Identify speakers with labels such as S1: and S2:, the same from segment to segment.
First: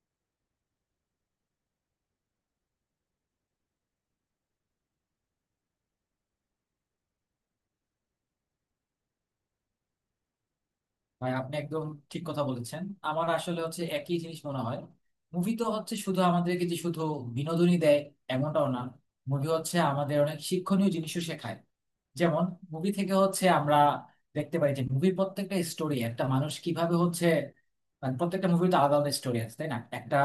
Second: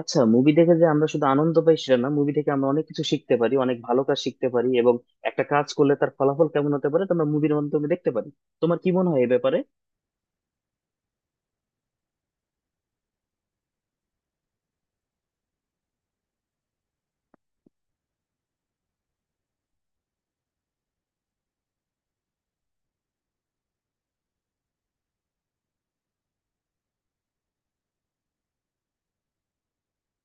S1: আচ্ছা, মুভি দেখে যে আমরা শুধু আনন্দ পাই সেটা না, মুভি থেকে আমরা অনেক কিছু শিখতে পারি, অনেক ভালো কাজ শিখতে পারি এবং একটা কাজ করলে তার ফলাফল কেমন হতে পারে তা আমরা মুভির মাধ্যমে দেখতে পারি। তোমার কি মনে হয় এ ব্যাপারে?
S2: ভাই আপনি একদম ঠিক কথা বলেছেন। আমার আসলে হচ্ছে একই জিনিস মনে হয়। মুভি তো হচ্ছে শুধু আমাদেরকে যে শুধু বিনোদনই দেয়, এমনটাও না। মুভি হচ্ছে আমাদের অনেক শিক্ষণীয় জিনিসও শেখায়। যেমন মুভি থেকে হচ্ছে আমরা দেখতে পাই যে মুভির প্রত্যেকটা স্টোরি একটা মানুষ কিভাবে হচ্ছে, মানে প্রত্যেকটা মুভি তো আলাদা আলাদা স্টোরি আছে, তাই না? একটা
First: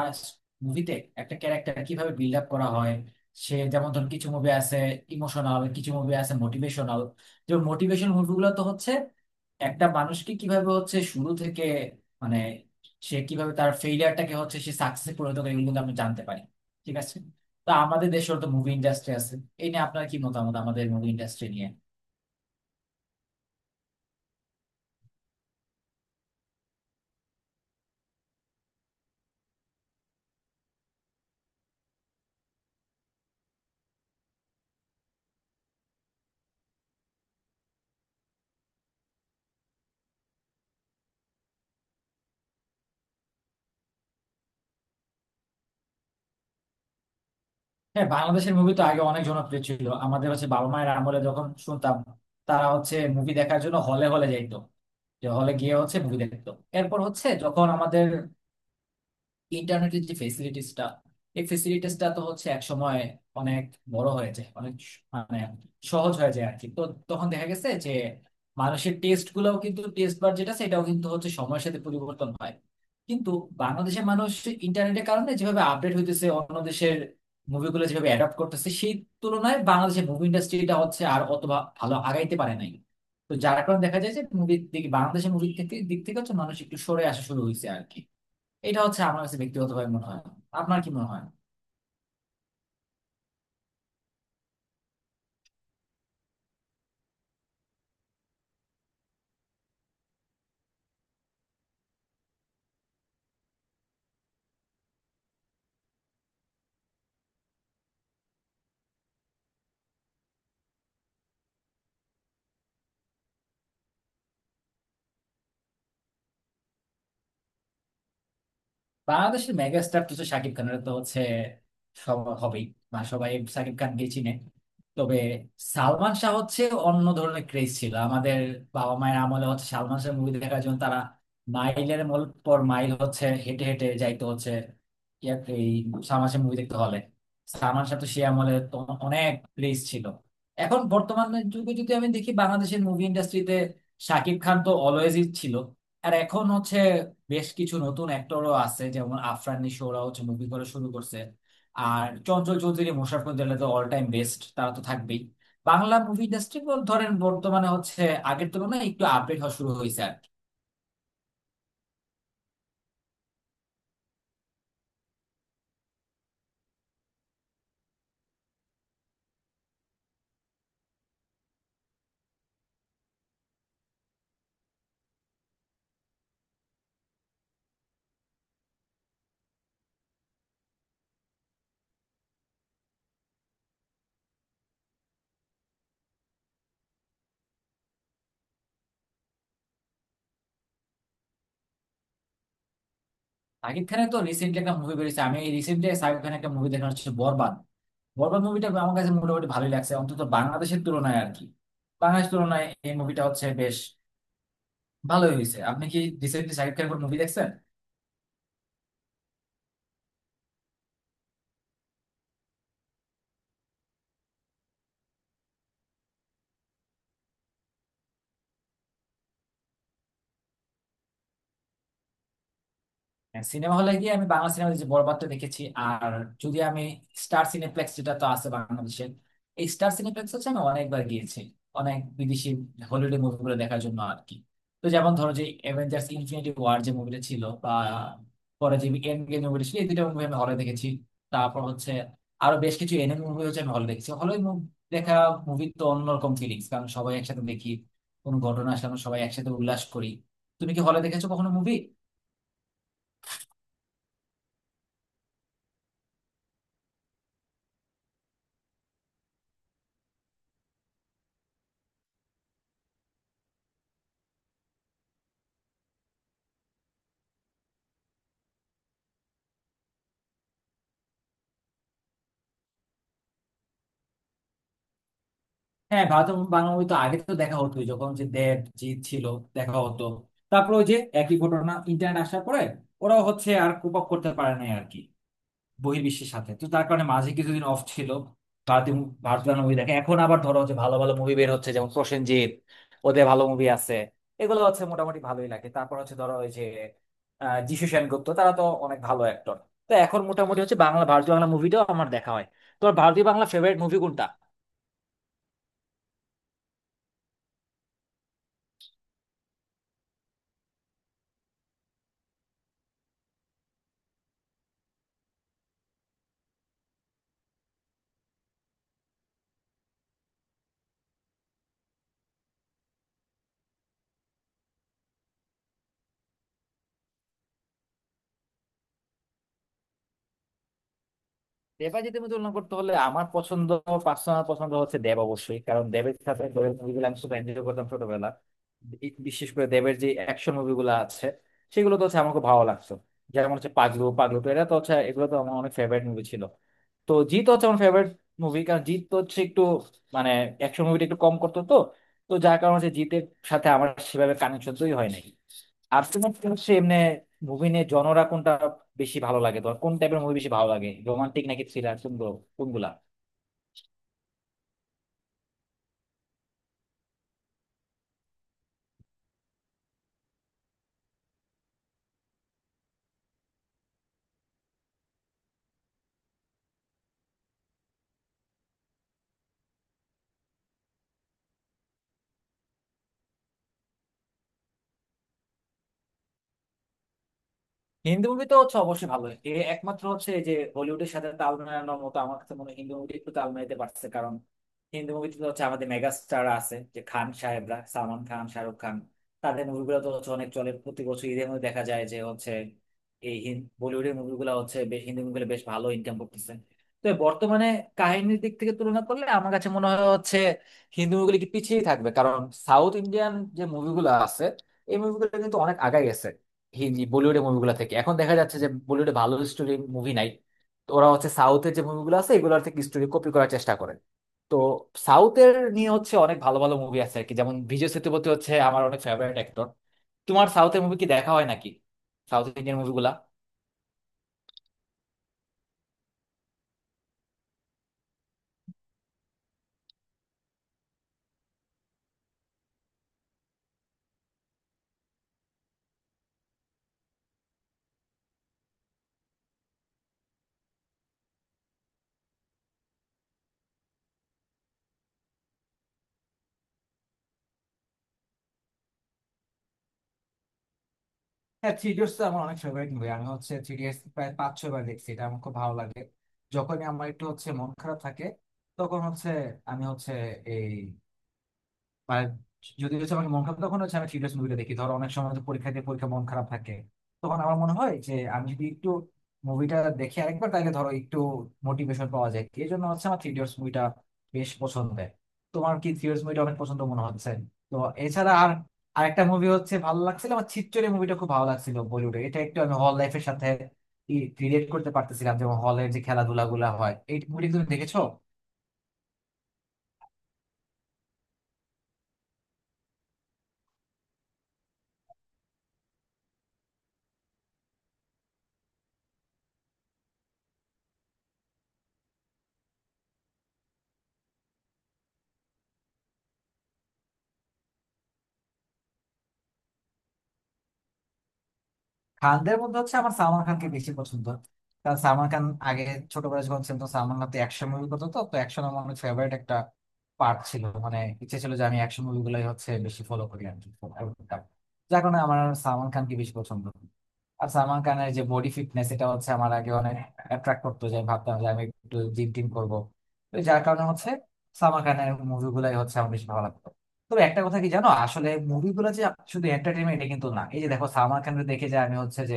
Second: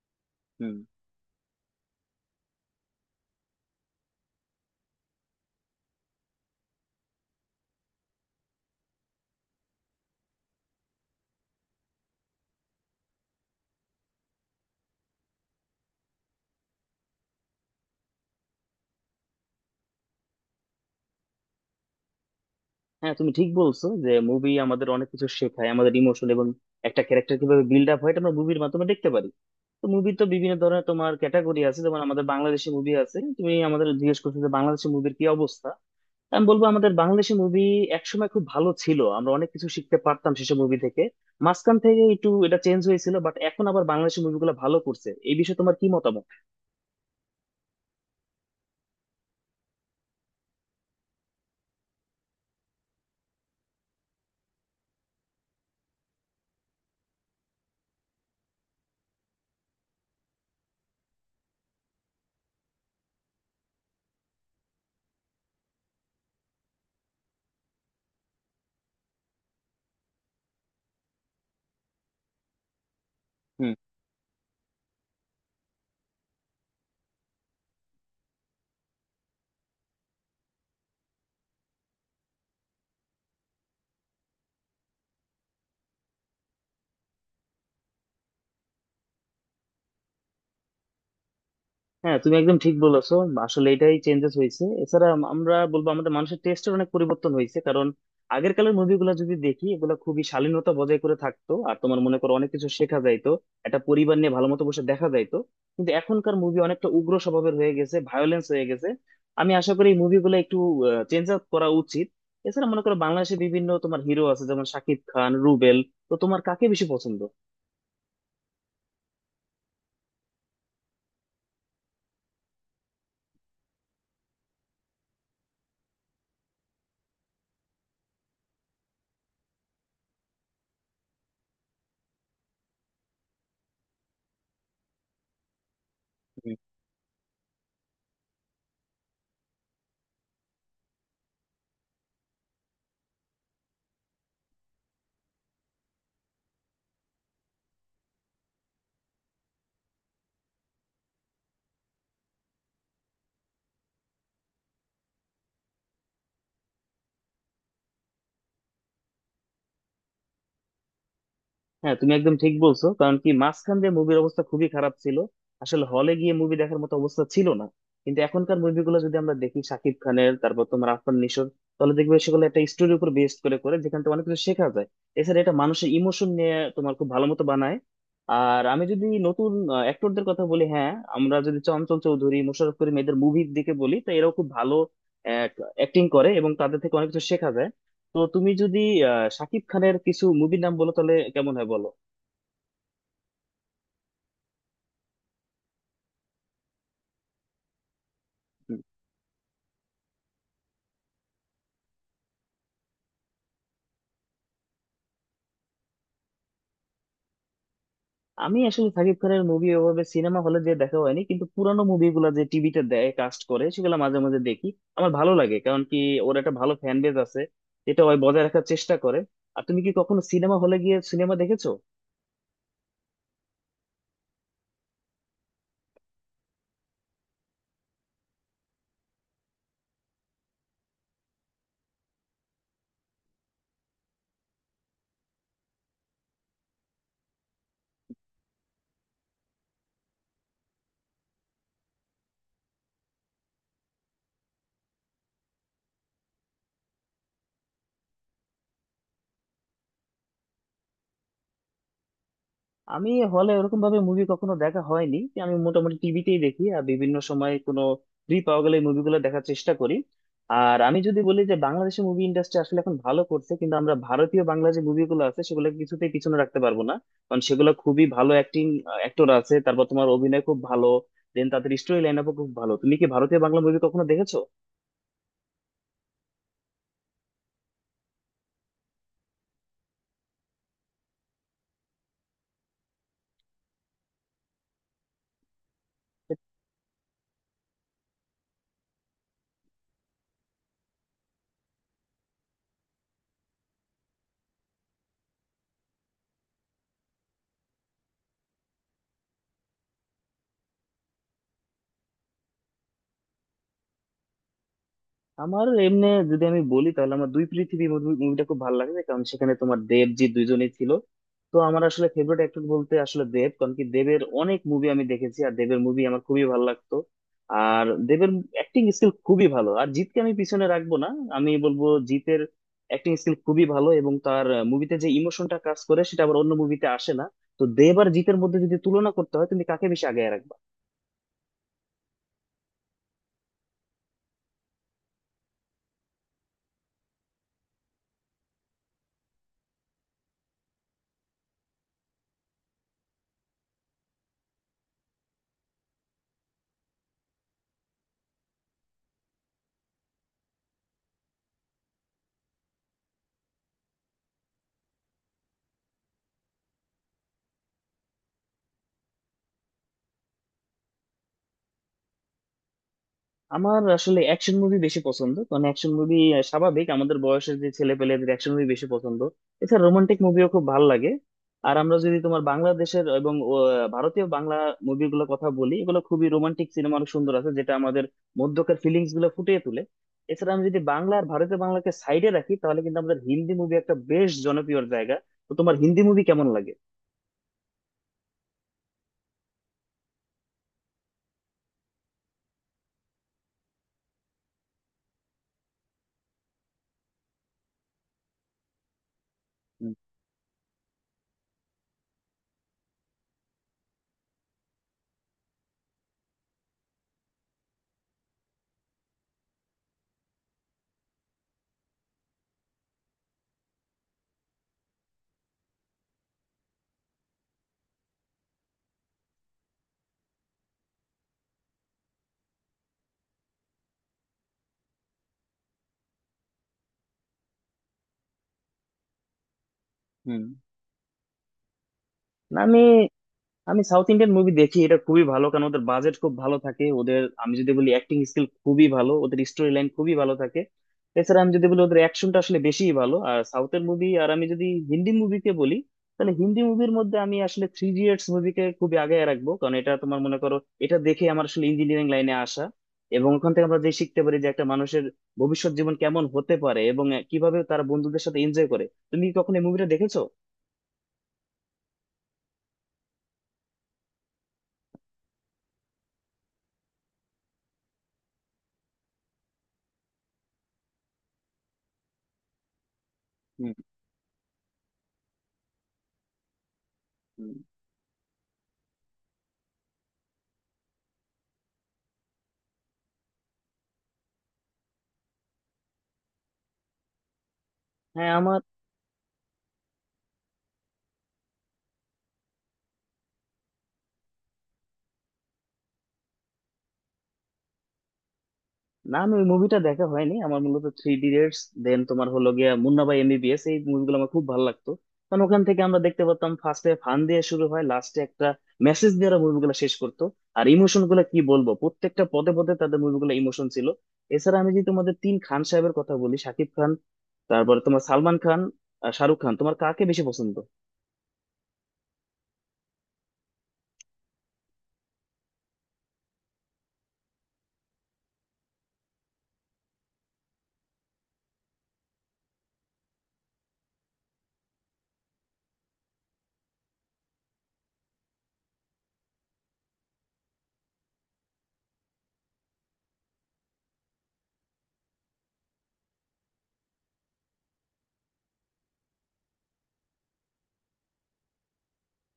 S1: হুম।
S2: মুভিতে একটা ক্যারেক্টার কিভাবে বিল্ড আপ করা হয়। সে যেমন ধরুন কিছু মুভি আছে ইমোশনাল, কিছু মুভি আছে মোটিভেশনাল। যেমন মোটিভেশন মুভিগুলো তো হচ্ছে একটা মানুষকে কিভাবে হচ্ছে শুরু থেকে, মানে সে কিভাবে তার ফেইলিয়ারটাকে হচ্ছে সে সাকসেসে পরিণত করে, এগুলো কিন্তু আমরা জানতে পারি। ঠিক আছে, তো আমাদের দেশের তো মুভি ইন্ডাস্ট্রি আছে, এই নিয়ে আপনার কি মতামত আমাদের মুভি ইন্ডাস্ট্রি নিয়ে?
S1: হ্যাঁ, তুমি ঠিক বলছো যে মুভি আমাদের অনেক কিছু শেখায়, আমাদের ইমোশন এবং একটা ক্যারেক্টার কিভাবে বিল্ড আপ হয় এটা আমরা মুভির মাধ্যমে দেখতে পারি। তো মুভি তো বিভিন্ন ধরনের, তোমার ক্যাটাগরি আছে, যেমন আমাদের বাংলাদেশি মুভি আছে। তুমি আমাদের জিজ্ঞেস করছো যে বাংলাদেশি মুভির কি অবস্থা। আমি বলবো আমাদের বাংলাদেশি মুভি একসময় খুব ভালো ছিল, আমরা অনেক কিছু শিখতে পারতাম সেসব মুভি থেকে। মাঝখান থেকে একটু এটা চেঞ্জ হয়েছিল, বাট এখন আবার বাংলাদেশি মুভিগুলো ভালো করছে। এই বিষয়ে তোমার কি মতামত?
S2: হ্যাঁ, বাংলাদেশের মুভি তো আগে অনেক জনপ্রিয় ছিল। আমাদের হচ্ছে বাবা মায়ের আমলে যখন শুনতাম, তারা হচ্ছে মুভি দেখার জন্য হলে হলে যাইতো, যে হলে গিয়ে হচ্ছে মুভি দেখতো। এরপর হচ্ছে যখন আমাদের ইন্টারনেটের যে ফেসিলিটিসটা, এই ফেসিলিটিসটা তো হচ্ছে এক সময় অনেক বড় হয়ে যায়, অনেক মানে সহজ হয়ে যায় আর কি। তো তখন দেখা গেছে যে মানুষের টেস্ট গুলাও কিন্তু, টেস্ট বার যেটা, সেটাও কিন্তু হচ্ছে সময়ের সাথে পরিবর্তন হয়। কিন্তু বাংলাদেশের মানুষ ইন্টারনেটের কারণে যেভাবে আপডেট হইতেছে, অন্য দেশের মুভিগুলো যেভাবে অ্যাডাপ্ট করতেছে, সেই তুলনায় বাংলাদেশের মুভি ইন্ডাস্ট্রিটা হচ্ছে আর অত ভালো আগাইতে পারে নাই। তো যার কারণে দেখা যায় যে মুভির দিকে, বাংলাদেশের মুভির দিক থেকে হচ্ছে মানুষ একটু সরে আসা শুরু হয়েছে আর কি। এটা হচ্ছে আমার কাছে ব্যক্তিগতভাবে মনে হয়। আপনার কি মনে হয়?
S1: হ্যাঁ, তুমি একদম ঠিক বলেছো। আসলে এটাই চেঞ্জেস হয়েছে। এছাড়া আমরা বলবো আমাদের মানুষের টেস্টের অনেক পরিবর্তন হয়েছে। কারণ আগের কালের মুভিগুলো যদি দেখি, এগুলো খুবই শালীনতা বজায় করে থাকতো আর তোমার মনে করো অনেক কিছু শেখা যাইতো, একটা পরিবার নিয়ে ভালো মতো বসে দেখা যাইতো। কিন্তু এখনকার মুভি অনেকটা উগ্র স্বভাবের হয়ে গেছে, ভায়োলেন্স হয়ে গেছে। আমি আশা করি এই মুভিগুলো একটু চেঞ্জ আপ করা উচিত। এছাড়া মনে করো বাংলাদেশে বিভিন্ন তোমার হিরো আছে, যেমন শাকিব খান, রুবেল। তো তোমার কাকে বেশি পছন্দ?
S2: বাংলাদেশের মেগা স্টার তো হচ্ছে শাকিব খান, এটা তো হচ্ছে সব হবেই, মানে সবাই শাকিব খানকে চিনে। তবে সালমান শাহ হচ্ছে অন্য ধরনের ক্রেজ ছিল। আমাদের বাবা মায়ের আমলে হচ্ছে সালমান শাহ মুভি দেখার জন্য তারা মাইলের পর মাইল হচ্ছে হেঁটে হেঁটে যাইতো হচ্ছে এই সালমান শাহ মুভি দেখতে হলে। সালমান শাহ তো সে আমলে তো অনেক ক্রেজ ছিল। এখন বর্তমান যুগে যদি আমি দেখি বাংলাদেশের মুভি ইন্ডাস্ট্রিতে, শাকিব খান তো অলওয়েজই ছিল। আর এখন হচ্ছে বেশ কিছু নতুন অ্যাক্টরও আছে, যেমন আফরান নিশো, ওরা হচ্ছে মুভি করা শুরু করছে। আর চঞ্চল চৌধুরী, মোশাররফ করিমের তো অল টাইম বেস্ট, তারা তো থাকবেই। বাংলা মুভি ইন্ডাস্ট্রি ধরেন বর্তমানে হচ্ছে আগের তুলনায় একটু আপডেট হওয়া শুরু হয়েছে আর কি।
S1: হ্যাঁ, তুমি একদম ঠিক বলছো। কারণ কি, মাঝখান দিয়ে মুভির অবস্থা খুবই খারাপ ছিল, আসলে হলে গিয়ে মুভি দেখার মতো অবস্থা ছিল না। কিন্তু এখনকার মুভিগুলো যদি আমরা দেখি, শাকিব খানের, তারপর তোমার আরফান নিশোর, তাহলে দেখবে সেগুলো একটা স্টোরির উপর বেস করে করে, যেখান থেকে অনেক কিছু শেখা যায়। এছাড়া এটা মানুষের ইমোশন নিয়ে তোমার খুব ভালো মতো বানায়। আর আমি যদি নতুন অ্যাক্টরদের কথা বলি, হ্যাঁ, আমরা যদি চঞ্চল চৌধুরী, মোশাররফ করিম, এদের মুভির দিকে বলি, তো এরাও খুব ভালো অ্যাক্টিং করে এবং তাদের থেকে অনেক কিছু শেখা যায়। তো তুমি যদি শাকিব খানের কিছু মুভির নাম বলো তাহলে কেমন হয়, বলো।
S2: শাকিব খানের তো রিসেন্টলি একটা মুভি বেরিয়েছে, আমি রিসেন্টলি শাকিব খানের একটা মুভি দেখা হচ্ছে বরবাদ। বরবাদ মুভিটা আমার কাছে মোটামুটি ভালোই লাগছে, অন্তত বাংলাদেশের তুলনায় আর কি। বাংলাদেশের তুলনায় এই মুভিটা হচ্ছে বেশ ভালোই হয়েছে। আপনি কি রিসেন্টলি শাকিব খানের মুভি দেখছেন?
S1: আমি আসলে সাকিব খানের মুভি ওভাবে সিনেমা হলে যে দেখা হয়নি, কিন্তু পুরানো মুভিগুলো যে টিভিতে দেয়, কাস্ট করে, সেগুলো মাঝে মাঝে দেখি। আমার ভালো লাগে, কারণ কি ওর একটা ভালো ফ্যান বেজ আছে, যেটা ওই বজায় রাখার চেষ্টা করে। আর তুমি কি কখনো সিনেমা হলে গিয়ে সিনেমা দেখেছো?
S2: সিনেমা হলে গিয়ে আমি বাংলা সিনেমা যে বরবাদটা দেখেছি, আর যদি আমি স্টার সিনেপ্লেক্স যেটা তো আছে বাংলাদেশের, এই স্টার সিনেপ্লেক্স হচ্ছে আমি অনেকবার গিয়েছি অনেক বিদেশি হলিউডের মুভিগুলো দেখার জন্য আর কি। তো যেমন ধরো যে অ্যাভেঞ্জার্স ইনফিনিটি ওয়ার যে মুভিটা ছিল, বা পরে যে এন্ড গেম মুভিটা ছিল, এই দুটো মুভি আমি হলে দেখেছি। তারপর হচ্ছে আরো বেশ কিছু এনিমে মুভি হচ্ছে আমি হলে দেখেছি। হলে দেখা মুভি তো অন্যরকম ফিলিংস, কারণ সবাই একসাথে দেখি, কোনো ঘটনা আসলে আমরা সবাই একসাথে উল্লাস করি। তুমি কি হলে দেখেছো কখনো মুভি?
S1: আমি হলে ওরকম ভাবে মুভি কখনো দেখা হয়নি, আমি মোটামুটি টিভিতেই দেখি, আর বিভিন্ন সময় কোনো ফ্রি পাওয়া গেলে মুভিগুলো দেখার চেষ্টা করি। আর আমি যদি বলি যে বাংলাদেশের মুভি ইন্ডাস্ট্রি আসলে এখন ভালো করছে, কিন্তু আমরা ভারতীয় বাংলা যে মুভিগুলো আছে সেগুলো কিছুতেই পিছনে রাখতে পারবো না। কারণ সেগুলো খুবই ভালো অ্যাক্টিং, অ্যাক্টর আছে, তারপর তোমার অভিনয় খুব ভালো, দেন তাদের স্টোরি লাইন আপও খুব ভালো। তুমি কি ভারতীয় বাংলা মুভি কখনো দেখেছো?
S2: হ্যাঁ, ভারত এবং বাংলা মুভি তো আগে তো দেখা হতো, যখন যে দেব জিৎ ছিল দেখা হতো। তারপর ওই যে একই ঘটনা ইন্টারনেট আসার পরে ওরাও হচ্ছে আর কোপ আপ করতে পারে নাই আর কি বহির্বিশ্বের সাথে। তো তার কারণে মাঝে কিছুদিন অফ ছিল ভারতীয় মুভি দেখে। এখন আবার ধরো হচ্ছে ভালো ভালো মুভি বের হচ্ছে যেমন প্রসেনজিৎ, ওদের ভালো মুভি আছে, এগুলো হচ্ছে মোটামুটি ভালোই লাগে। তারপর হচ্ছে ধরো ওই যে যিশু সেনগুপ্ত, তারা তো অনেক ভালো অ্যাক্টর। তো এখন মোটামুটি হচ্ছে বাংলা ভারতীয় বাংলা মুভিটাও আমার দেখা হয়। তোমার ভারতীয় বাংলা ফেভারিট মুভি কোনটা?
S1: আমার এমনি যদি আমি বলি, তাহলে আমার দুই পৃথিবী মুভিটা খুব ভালো লাগে, কারণ সেখানে তোমার দেব, জি, দুইজনেই ছিল। তো আমার আসলে ফেভারিট অ্যাক্টর বলতে আসলে দেব, কারণ কি দেবের অনেক মুভি আমি দেখেছি আর দেবের মুভি আমার খুবই ভালো লাগতো। আর দেবের অ্যাক্টিং স্কিল খুবই ভালো। আর জিতকে আমি পিছনে রাখবো না, আমি বলবো জিতের অ্যাক্টিং স্কিল খুবই ভালো, এবং তার মুভিতে যে ইমোশনটা কাজ করে সেটা আবার অন্য মুভিতে আসে না। তো দেব আর জিতের মধ্যে যদি তুলনা করতে হয়, তুমি কাকে বেশি আগে রাখবে?
S2: দেবাজিতের মধ্যে তুলনা করতে হলে আমার পছন্দ, পার্সোনাল পছন্দ হচ্ছে দেব অবশ্যই, কারণ দেবের সাথে, দেবের মুভিগুলো আমি খুব এনজয় করতাম ছোটবেলা। বিশেষ করে দেবের যে অ্যাকশন মুভিগুলো আছে সেগুলো তো হচ্ছে আমার খুব ভালো লাগতো। যেমন হচ্ছে পাগলু, পাগলু তো এটা তো হচ্ছে, এগুলো তো আমার অনেক ফেভারিট মুভি ছিল। তো জিত হচ্ছে আমার ফেভারিট মুভি, কারণ জিত তো হচ্ছে একটু, মানে অ্যাকশন মুভিটা একটু কম করতো, তো তো যার কারণে হচ্ছে জিতের সাথে আমার সেভাবে কানেকশন তৈরি হয় নাই। আর তোমার কি হচ্ছে এমনি মুভি নিয়ে জনরা কোনটা বেশি ভালো লাগে? তোমার কোন টাইপের মুভি বেশি ভালো লাগে, রোমান্টিক নাকি থ্রিলার, কোনগুলো কোনগুলা?
S1: আমার আসলে অ্যাকশন মুভি বেশি পছন্দ, কারণ অ্যাকশন মুভি স্বাভাবিক আমাদের বয়সের যে ছেলে পেলেদের অ্যাকশন মুভি বেশি পছন্দ। এছাড়া রোমান্টিক মুভিও খুব ভালো লাগে। আর আমরা যদি তোমার বাংলাদেশের এবং ভারতীয় বাংলা মুভিগুলোর কথা বলি, এগুলো খুবই রোমান্টিক, সিনেমা অনেক সুন্দর আছে যেটা আমাদের মধ্যকার ফিলিংস গুলো ফুটিয়ে তোলে। এছাড়া আমি যদি বাংলা আর ভারতীয় বাংলাকে সাইডে রাখি, তাহলে কিন্তু আমাদের হিন্দি মুভি একটা বেশ জনপ্রিয় জায়গা। তো তোমার হিন্দি মুভি কেমন লাগে?
S2: হিন্দি মুভি তো হচ্ছে অবশ্যই ভালো। এ একমাত্র হচ্ছে এই যে হলিউডের সাথে তাল মেলানোর মতো আমার কাছে মনে হয় হিন্দি মুভি একটু তাল মেলাতে পারছে, কারণ হিন্দি মুভিতে তো হচ্ছে আমাদের মেগা স্টার আছে, যে খান সাহেবরা, সালমান খান, শাহরুখ খান, তাদের
S1: হুম।
S2: মুভিগুলো তো হচ্ছে অনেক চলে। প্রতি বছর ঈদের মধ্যে দেখা যায় যে হচ্ছে এই বলিউডের মুভিগুলো হচ্ছে বেশ, হিন্দি মুভিগুলো বেশ ভালো ইনকাম করতেছে। তো বর্তমানে কাহিনীর দিক থেকে তুলনা করলে আমার কাছে মনে হয় হচ্ছে হিন্দি মুভিগুলো কি পিছিয়েই থাকবে, কারণ সাউথ ইন্ডিয়ান যে মুভিগুলো আছে, এই মুভিগুলো কিন্তু অনেক আগায় গেছে হি জি বলিউডের মুভিগুলো থেকে। এখন দেখা যাচ্ছে যে বলিউডে ভালো স্টোরি মুভি নাই, তো ওরা হচ্ছে সাউথের যে মুভিগুলো আছে এগুলোর থেকে স্টোরি কপি করার চেষ্টা করে। তো সাউথের নিয়ে হচ্ছে অনেক ভালো ভালো মুভি আছে আর কি, যেমন বিজয় সেতুপতি হচ্ছে আমার অনেক ফেভারিট অ্যাক্টর।
S1: হুম।
S2: তোমার সাউথের মুভি কি দেখা হয় নাকি, সাউথ
S1: না,
S2: ইন্ডিয়ান
S1: আমি
S2: মুভিগুলা?
S1: আমি সাউথ ইন্ডিয়ান মুভি দেখি, এটা খুবই ভালো কারণ ওদের বাজেট খুব ভালো থাকে, ওদের আমি যদি বলি অ্যাক্টিং স্কিল খুবই ভালো, ওদের স্টোরি লাইন খুবই ভালো থাকে। এছাড়া আমি যদি বলি ওদের অ্যাকশনটা আসলে বেশিই ভালো আর সাউথের মুভি। আর আমি যদি হিন্দি মুভিকে বলি, তাহলে হিন্দি মুভির মধ্যে আমি আসলে থ্রি ইডিয়টস মুভিকে খুবই আগে রাখবো, কারণ এটা তোমার মনে করো এটা দেখে আমার আসলে ইঞ্জিনিয়ারিং লাইনে আসা, এবং ওখান থেকে আমরা যে শিখতে পারি যে একটা মানুষের ভবিষ্যৎ জীবন কেমন হতে পারে এবং কিভাবে তারা বন্ধুদের সাথে এনজয় করে। তুমি কি কখনো এই মুভিটা দেখেছো?
S2: হ্যাঁ, থ্রি ইডিয়টস তো আমার অনেক ফেভারিট মুভি। আমি হচ্ছে থ্রি ইডিয়টস প্রায় 5 6 বার দেখছি, এটা আমার খুব ভালো লাগে। যখনই আমার একটু হচ্ছে মন খারাপ থাকে, তখন হচ্ছে আমি হচ্ছে এই, আর যদি হচ্ছে আমাকে মন খারাপ,
S1: হুম।
S2: তখন হচ্ছে আমি থ্রিলার্স মুভিটা দেখি। ধরো অনেক সময় তো পরীক্ষা দিয়ে পরীক্ষা মন খারাপ থাকে, তখন
S1: হুম।
S2: আমার মনে হয় যে আমি যদি একটু মুভিটা দেখি আরেকবার, তাহলে ধরো একটু মোটিভেশন পাওয়া যায়, এই জন্য হচ্ছে আমার থ্রিলার্স মুভিটা বেশ পছন্দের। তোমার কি থ্রিলার্স মুভিটা অনেক পছন্দ মনে হচ্ছে? তো
S1: হ্যাঁ,
S2: এছাড়া আর
S1: আমার।
S2: আরেকটা মুভি হচ্ছে ভালো লাগছিল আমার, ছিচ্চরে মুভিটা খুব ভালো লাগছিল বলিউডে, এটা একটু আমি হল লাইফের সাথে রিলেট করতে পারতেছিলাম, যেমন হলের যে খেলাধুলা গুলা হয়। এই মুভিটা তুমি দেখেছো?
S1: না, আমি ওই মুভিটা দেখা হয়নি, আমার মূলত থ্রি ইডিয়টস, দেন তোমার হলো গিয়া মুন্না ভাই এমবিবিএস, এই মুভিগুলো আমার খুব ভালো লাগতো। কারণ ওখান থেকে আমরা দেখতে পারতাম ফার্স্টে ফান দিয়ে শুরু হয়, লাস্টে একটা মেসেজ দিয়ে ওরা মুভিগুলো শেষ করতো। আর ইমোশন গুলো কি বলবো, প্রত্যেকটা পদে পদে তাদের মুভিগুলো ইমোশন ছিল। এছাড়া আমি যদি তোমাদের তিন খান সাহেবের কথা বলি, শাকিব খান, তারপরে তোমার সালমান খান, আর শাহরুখ খান, তোমার কাকে বেশি পছন্দ?
S2: খানদের মধ্যে হচ্ছে আমার সালমান খানকে বেশি পছন্দ, কারণ সালমান খান আগে ছোটবেলায় যখন ছিল, তো সালমান খান তো অ্যাকশন মুভি করতো, তো তো অ্যাকশন আমার অনেক ফেভারিট একটা পার্ট ছিল, মানে ইচ্ছে ছিল যে আমি অ্যাকশন মুভিগুলোই হচ্ছে বেশি ফলো করি আর কি, follow করতাম। যার কারণে আমার সালমান খানকে বেশি পছন্দ। আর সালমান খানের যে বডি ফিটনেস, এটা হচ্ছে আমার আগে অনেক অ্যাট্রাক্ট করতো, যে আমি ভাবতাম যে আমি একটু জিম টিম করবো। তো যার কারণে হচ্ছে সালমান খানের মুভিগুলাই হচ্ছে আমার বেশি ভালো লাগতো। তবে একটা কথা কি জানো, আসলে মুভিগুলো যে শুধু এন্টারটেনমেন্ট, এটা কিন্তু না। এই যে দেখো সালমান খানকে দেখে যে আমি হচ্ছে যে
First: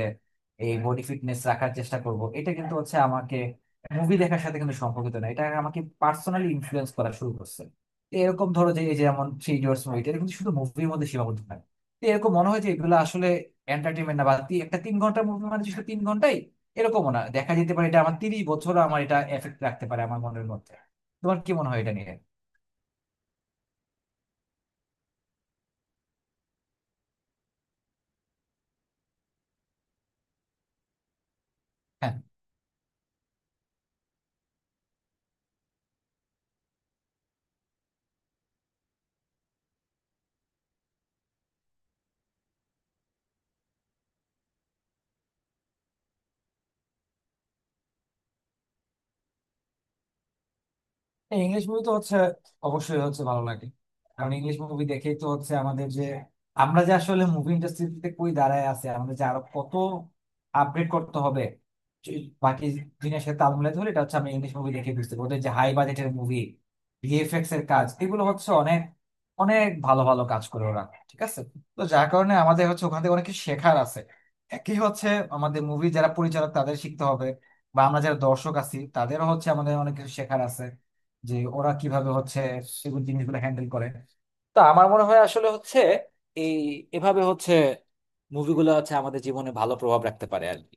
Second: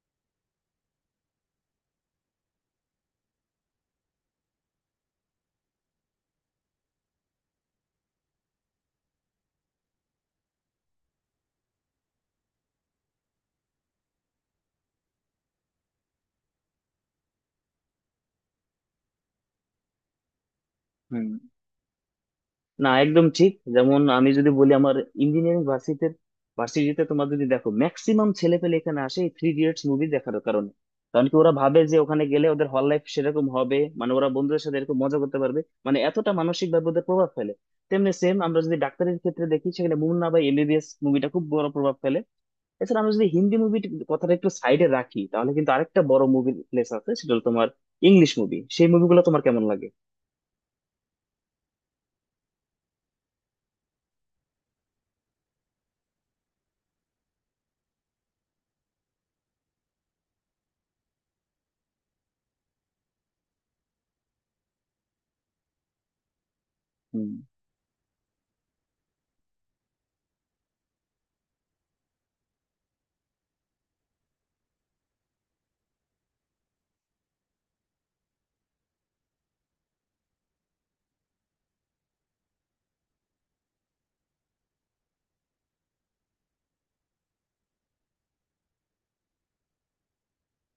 S2: এই বডি ফিটনেস রাখার চেষ্টা করব, এটা কিন্তু হচ্ছে আমাকে মুভি দেখার সাথে কিন্তু সম্পর্কিত না, এটা আমাকে পার্সোনালি ইনফ্লুয়েন্স করা শুরু করছে। তো এরকম ধরো যে এই যে যেমন থ্রি ইডিয়টস মুভিটা, এটা কিন্তু শুধু মুভির মধ্যে সীমাবদ্ধ থাকে। তো এরকম মনে হয় যে এগুলো আসলে এন্টারটেনমেন্ট না, বা একটা 3 ঘন্টার মুভি মানে যে শুধু 3 ঘন্টাই, এরকমও না, দেখা যেতে পারে এটা আমার 30 বছর আমার এটা এফেক্ট রাখতে পারে আমার মনের মধ্যে।
S1: হুম।
S2: তোমার কি মনে হয় এটা নিয়ে?
S1: না, একদম ঠিক। যেমন আমি যদি বলি, আমার ইঞ্জিনিয়ারিং ভার্সিটিতে ভার্সিটিতে তোমার যদি দেখো ম্যাক্সিমাম ছেলে পেলে এখানে আসে এই থ্রি ইডিয়টস মুভি দেখার কারণে। কারণ কি ওরা ভাবে যে
S2: হ্যাঁ।
S1: ওখানে গেলে ওদের হল লাইফ সেরকম হবে, মানে ওরা বন্ধুদের সাথে এরকম মজা করতে পারবে। মানে এতটা মানসিক ভাবে ওদের প্রভাব ফেলে। তেমনি সেম আমরা যদি ডাক্তারের ক্ষেত্রে দেখি, সেখানে মুন্না বা এমবিবিএস মুভিটা খুব বড় প্রভাব ফেলে। এছাড়া আমরা যদি হিন্দি মুভি কথাটা একটু সাইডে রাখি, তাহলে কিন্তু আরেকটা বড় মুভি প্লেস আছে, সেটা হলো তোমার ইংলিশ মুভি। সেই মুভিগুলো তোমার কেমন লাগে?
S2: ইংলিশ মুভি তো হচ্ছে অবশ্যই হচ্ছে ভালো লাগে, কারণ ইংলিশ মুভি দেখেই তো হচ্ছে আমাদের যে, আমরা যে আসলে মুভি ইন্ডাস্ট্রিতে কই দাঁড়ায় আছে, আমাদের যে আরো কত আপডেট করতে হবে, যে- বাকি জিনিসের সাথে তাল মিলাই ধরে। এটা হচ্ছে আমি ইংলিশ মুভি দেখে বুঝতে পারি ওদের যে হাই বাজেটের মুভি,
S1: হুম।
S2: ভিএফএক্স এর কাজ, এগুলো হচ্ছে অনেক অনেক ভালো ভালো কাজ করে ওরা। ঠিক আছে, তো যার কারণে আমাদের হচ্ছে ওখান থেকে অনেক কিছু শেখার আছে। একই হচ্ছে আমাদের মুভি যারা পরিচালক তাদের শিখতে হবে, বা আমরা যারা দর্শক আছি তাদেরও হচ্ছে আমাদের অনেক কিছু শেখার আছে, যে ওরা কিভাবে হচ্ছে এগুলো জিনিসগুলো হ্যান্ডেল করে। তা আমার মনে হয় আসলে হচ্ছে এই এভাবে হচ্ছে মুভিগুলো হচ্ছে আমাদের জীবনে ভালো প্রভাব রাখতে পারে আর কি।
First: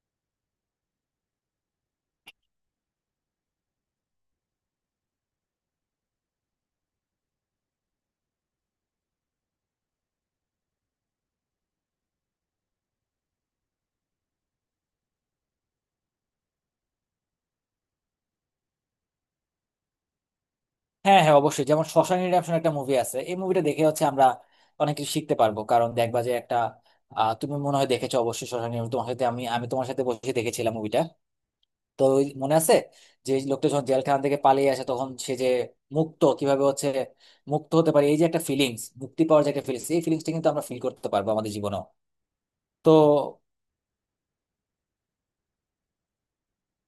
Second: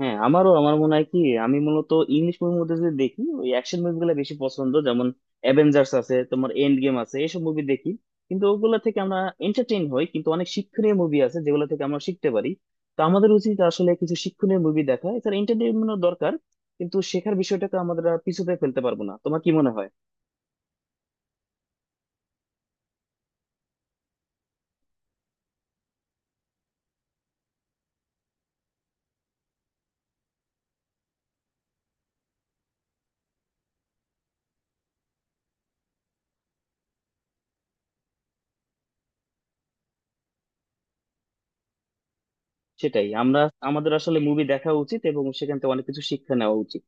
S1: হ্যাঁ, আমারও। আমার মনে হয় কি, আমি মূলত ইংলিশ মুভির মধ্যে যদি দেখি, ওই অ্যাকশন মুভিগুলো বেশি পছন্দ, যেমন অ্যাভেঞ্জার্স আছে, তোমার এন্ড গেম আছে, এইসব মুভি দেখি। কিন্তু ওগুলো থেকে আমরা এন্টারটেইন হই, কিন্তু অনেক শিক্ষণীয় মুভি আছে যেগুলো থেকে আমরা শিখতে পারি। তো আমাদের উচিত আসলে কিছু শিক্ষণীয় মুভি দেখা, এছাড়া এন্টারটেইনমেন্টও দরকার, কিন্তু শেখার বিষয়টাকে আমাদের আর পিছুতে ফেলতে পারবো না। তোমার কি মনে হয়?
S2: হ্যাঁ হ্যাঁ, অবশ্যই। যেমন শশাঙ্ক রিডেম্পশন একটা মুভি আছে, এই মুভিটা দেখে হচ্ছে আমরা অনেক কিছু শিখতে পারবো, কারণ দেখবা যে একটা, তুমি মনে হয় দেখেছো অবশ্যই শশাঙ্ক Redemption, তোমার সাথে আমি আমি তোমার সাথে বসে দেখেছিলাম মুভিটা, তো ওই মনে আছে, যে এই লোকটা যখন জেলখানা থেকে পালিয়ে আসে, তখন সে যে মুক্ত কিভাবে হচ্ছে মুক্ত হতে পারে, এই যে একটা ফিলিংস মুক্তি পাওয়ার, যে একটা ফিলিংস, এই ফিলিংসটা কিন্তু আমরা ফিল করতে পারবো আমাদের জীবনে। তো
S1: সেটাই। আমরা, আমাদের আসলে মুভি দেখা উচিত এবং সেখান থেকে অনেক কিছু শিক্ষা নেওয়া উচিত।